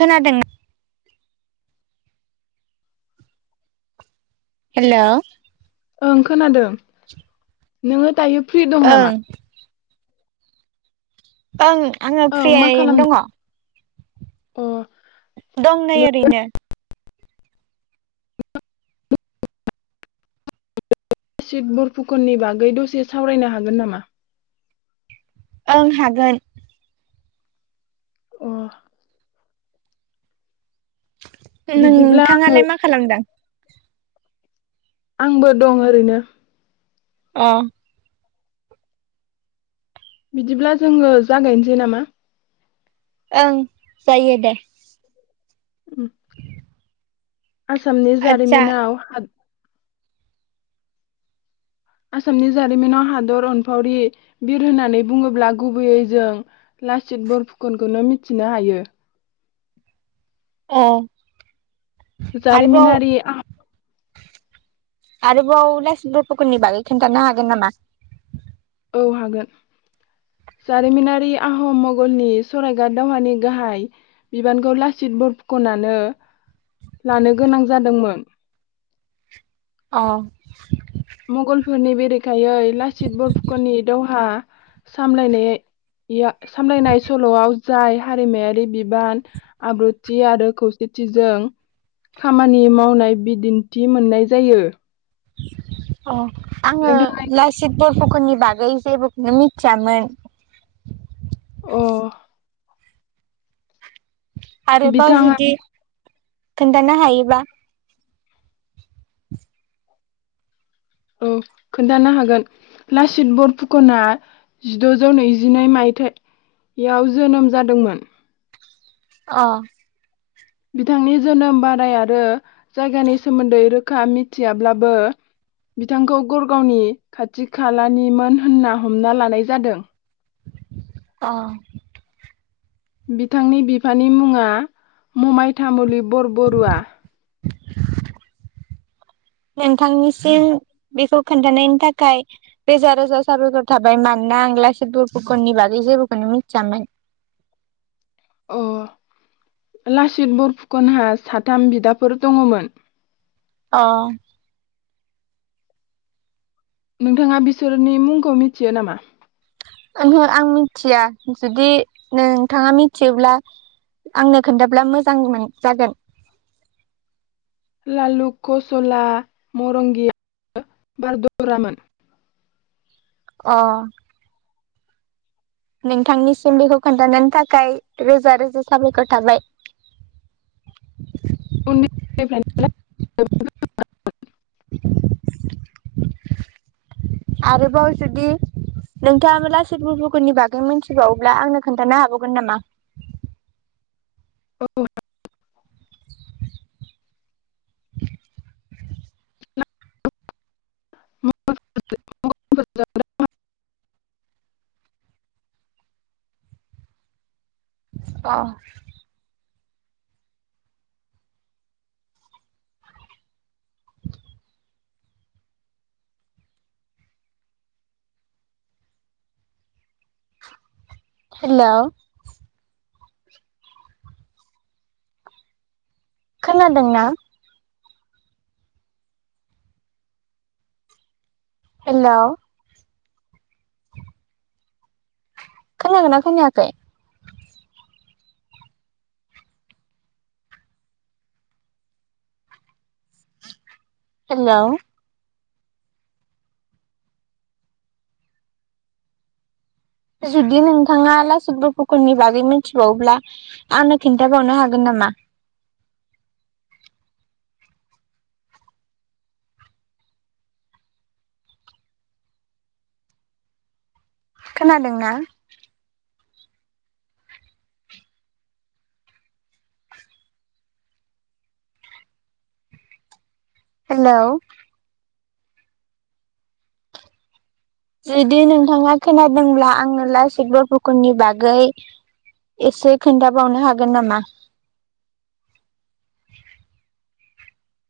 खोनादों ना? हेल' ओं खोनादों नोङो दायो फ्रि दं नामा ओं। [unintelligible] आङो ओं मा फ्रियैनो खालामदों दङ। अ दं नै ओरैनो सिड बरफुकननि बागै दसे सावरायनो हागोन नामा? ओं हागोन। अ बिदिब्ला नोंथाङालाय मा खालामदों? आंबो दं ओरैनो। अ बिदिब्ला जोङो जागायनोसै नामा? ओं जायो दे। उम, आसामनि आदसा जारिमिनाव आसामनि जारिमिनाव हादर अनफावरि बिर होननानै बुङोब्ला गुबैयै जों लासित बरफुखोनखौनो मिथिनो हायो। औ जारिमिनारि आरोबाव लासिद फुकननि बागै खिन्थानो हागोन नामा? औ हागोन जारिमिनारि आहम मगलनि सरायघाट दावहानि गाहाय बिबानखौ लासित बरकनानो लानो गोनां जादोंमोन। अ फोरनि बेरेखायै लासित बरफुक'नि दावहा सामनाय सामलायनाया सल'आव जाय हारिमायारि बिबान आब्रुथि आरो खौसेथिजों खामानि मावनाय बिदिन्थि मोननाय जायो। [inaudible] अ आङो नोंथाङा लासित बरफ'फुकननि बागै जेबोखौनो मिथियामोन अ आरोबाव बिथाङा जुदि खोन्थानो हायोबा औ खोन्थानो हागोन लासित बरफुकना जिद'जौ नैजिनै मायथायाइयाव जोनोम जादोंमोन। अ बिथांनि जोनोम बाराय आरो जायगानि सोमोन्दै रोखा मिथियाब्लाबो बिथांखौ गरगावनि खाथि खालानिमोन होनना हमना लानाय जादों अ। बिथांनि बिफानि मुङा ममायथामुलि बरबरुवआ। नोंथांनिसिम बेखौ खोन्थानायनि थाखाय रोजा रोजा साबायखर थाबाय मानोना आं लासै बरफुखननि बागै जेबोखौनो मिथियामोन। अ लासित बरफुकनहा साथाम बिदाफोर दङमोन। अ। नोंथाङा बिसोरनि मुंखौ मिथियो नामा? ओहो आं मिथिया जुदि नोंथाङा मिथियोब्ला आंनो खोनथाब्ला मोजां मोन जागोन लालु कसला मरंगिया बारदरामोन अ नोंथांनि सोलुखौ खोन्थानायनि थाखाय रोजा रोजा साबायखर थाबाय [unintelligible] आरोबाव जुदि नोंथाङा लाचित बरफुकनि बागै मोनथिबावोब्ला आंनो खोन्थानो हाबावगोन नामा [unintelligible] [unintelligible] अ [inaudible] हेलौ खोनादोंना हेलौ खोनागोनना खोनायाखै हेलौ जुदि नोंथाङा लासित बफुकननि बागै मिथिबावब्ला आंनो खिन्थाबावनो हागोन नामा खोनादोंना हेलौ जुदि नोंथाङा खोनादोंब्ला आङो लासित बरफुखननि बागै एसे खोन्थाबावनो हागोन नामा?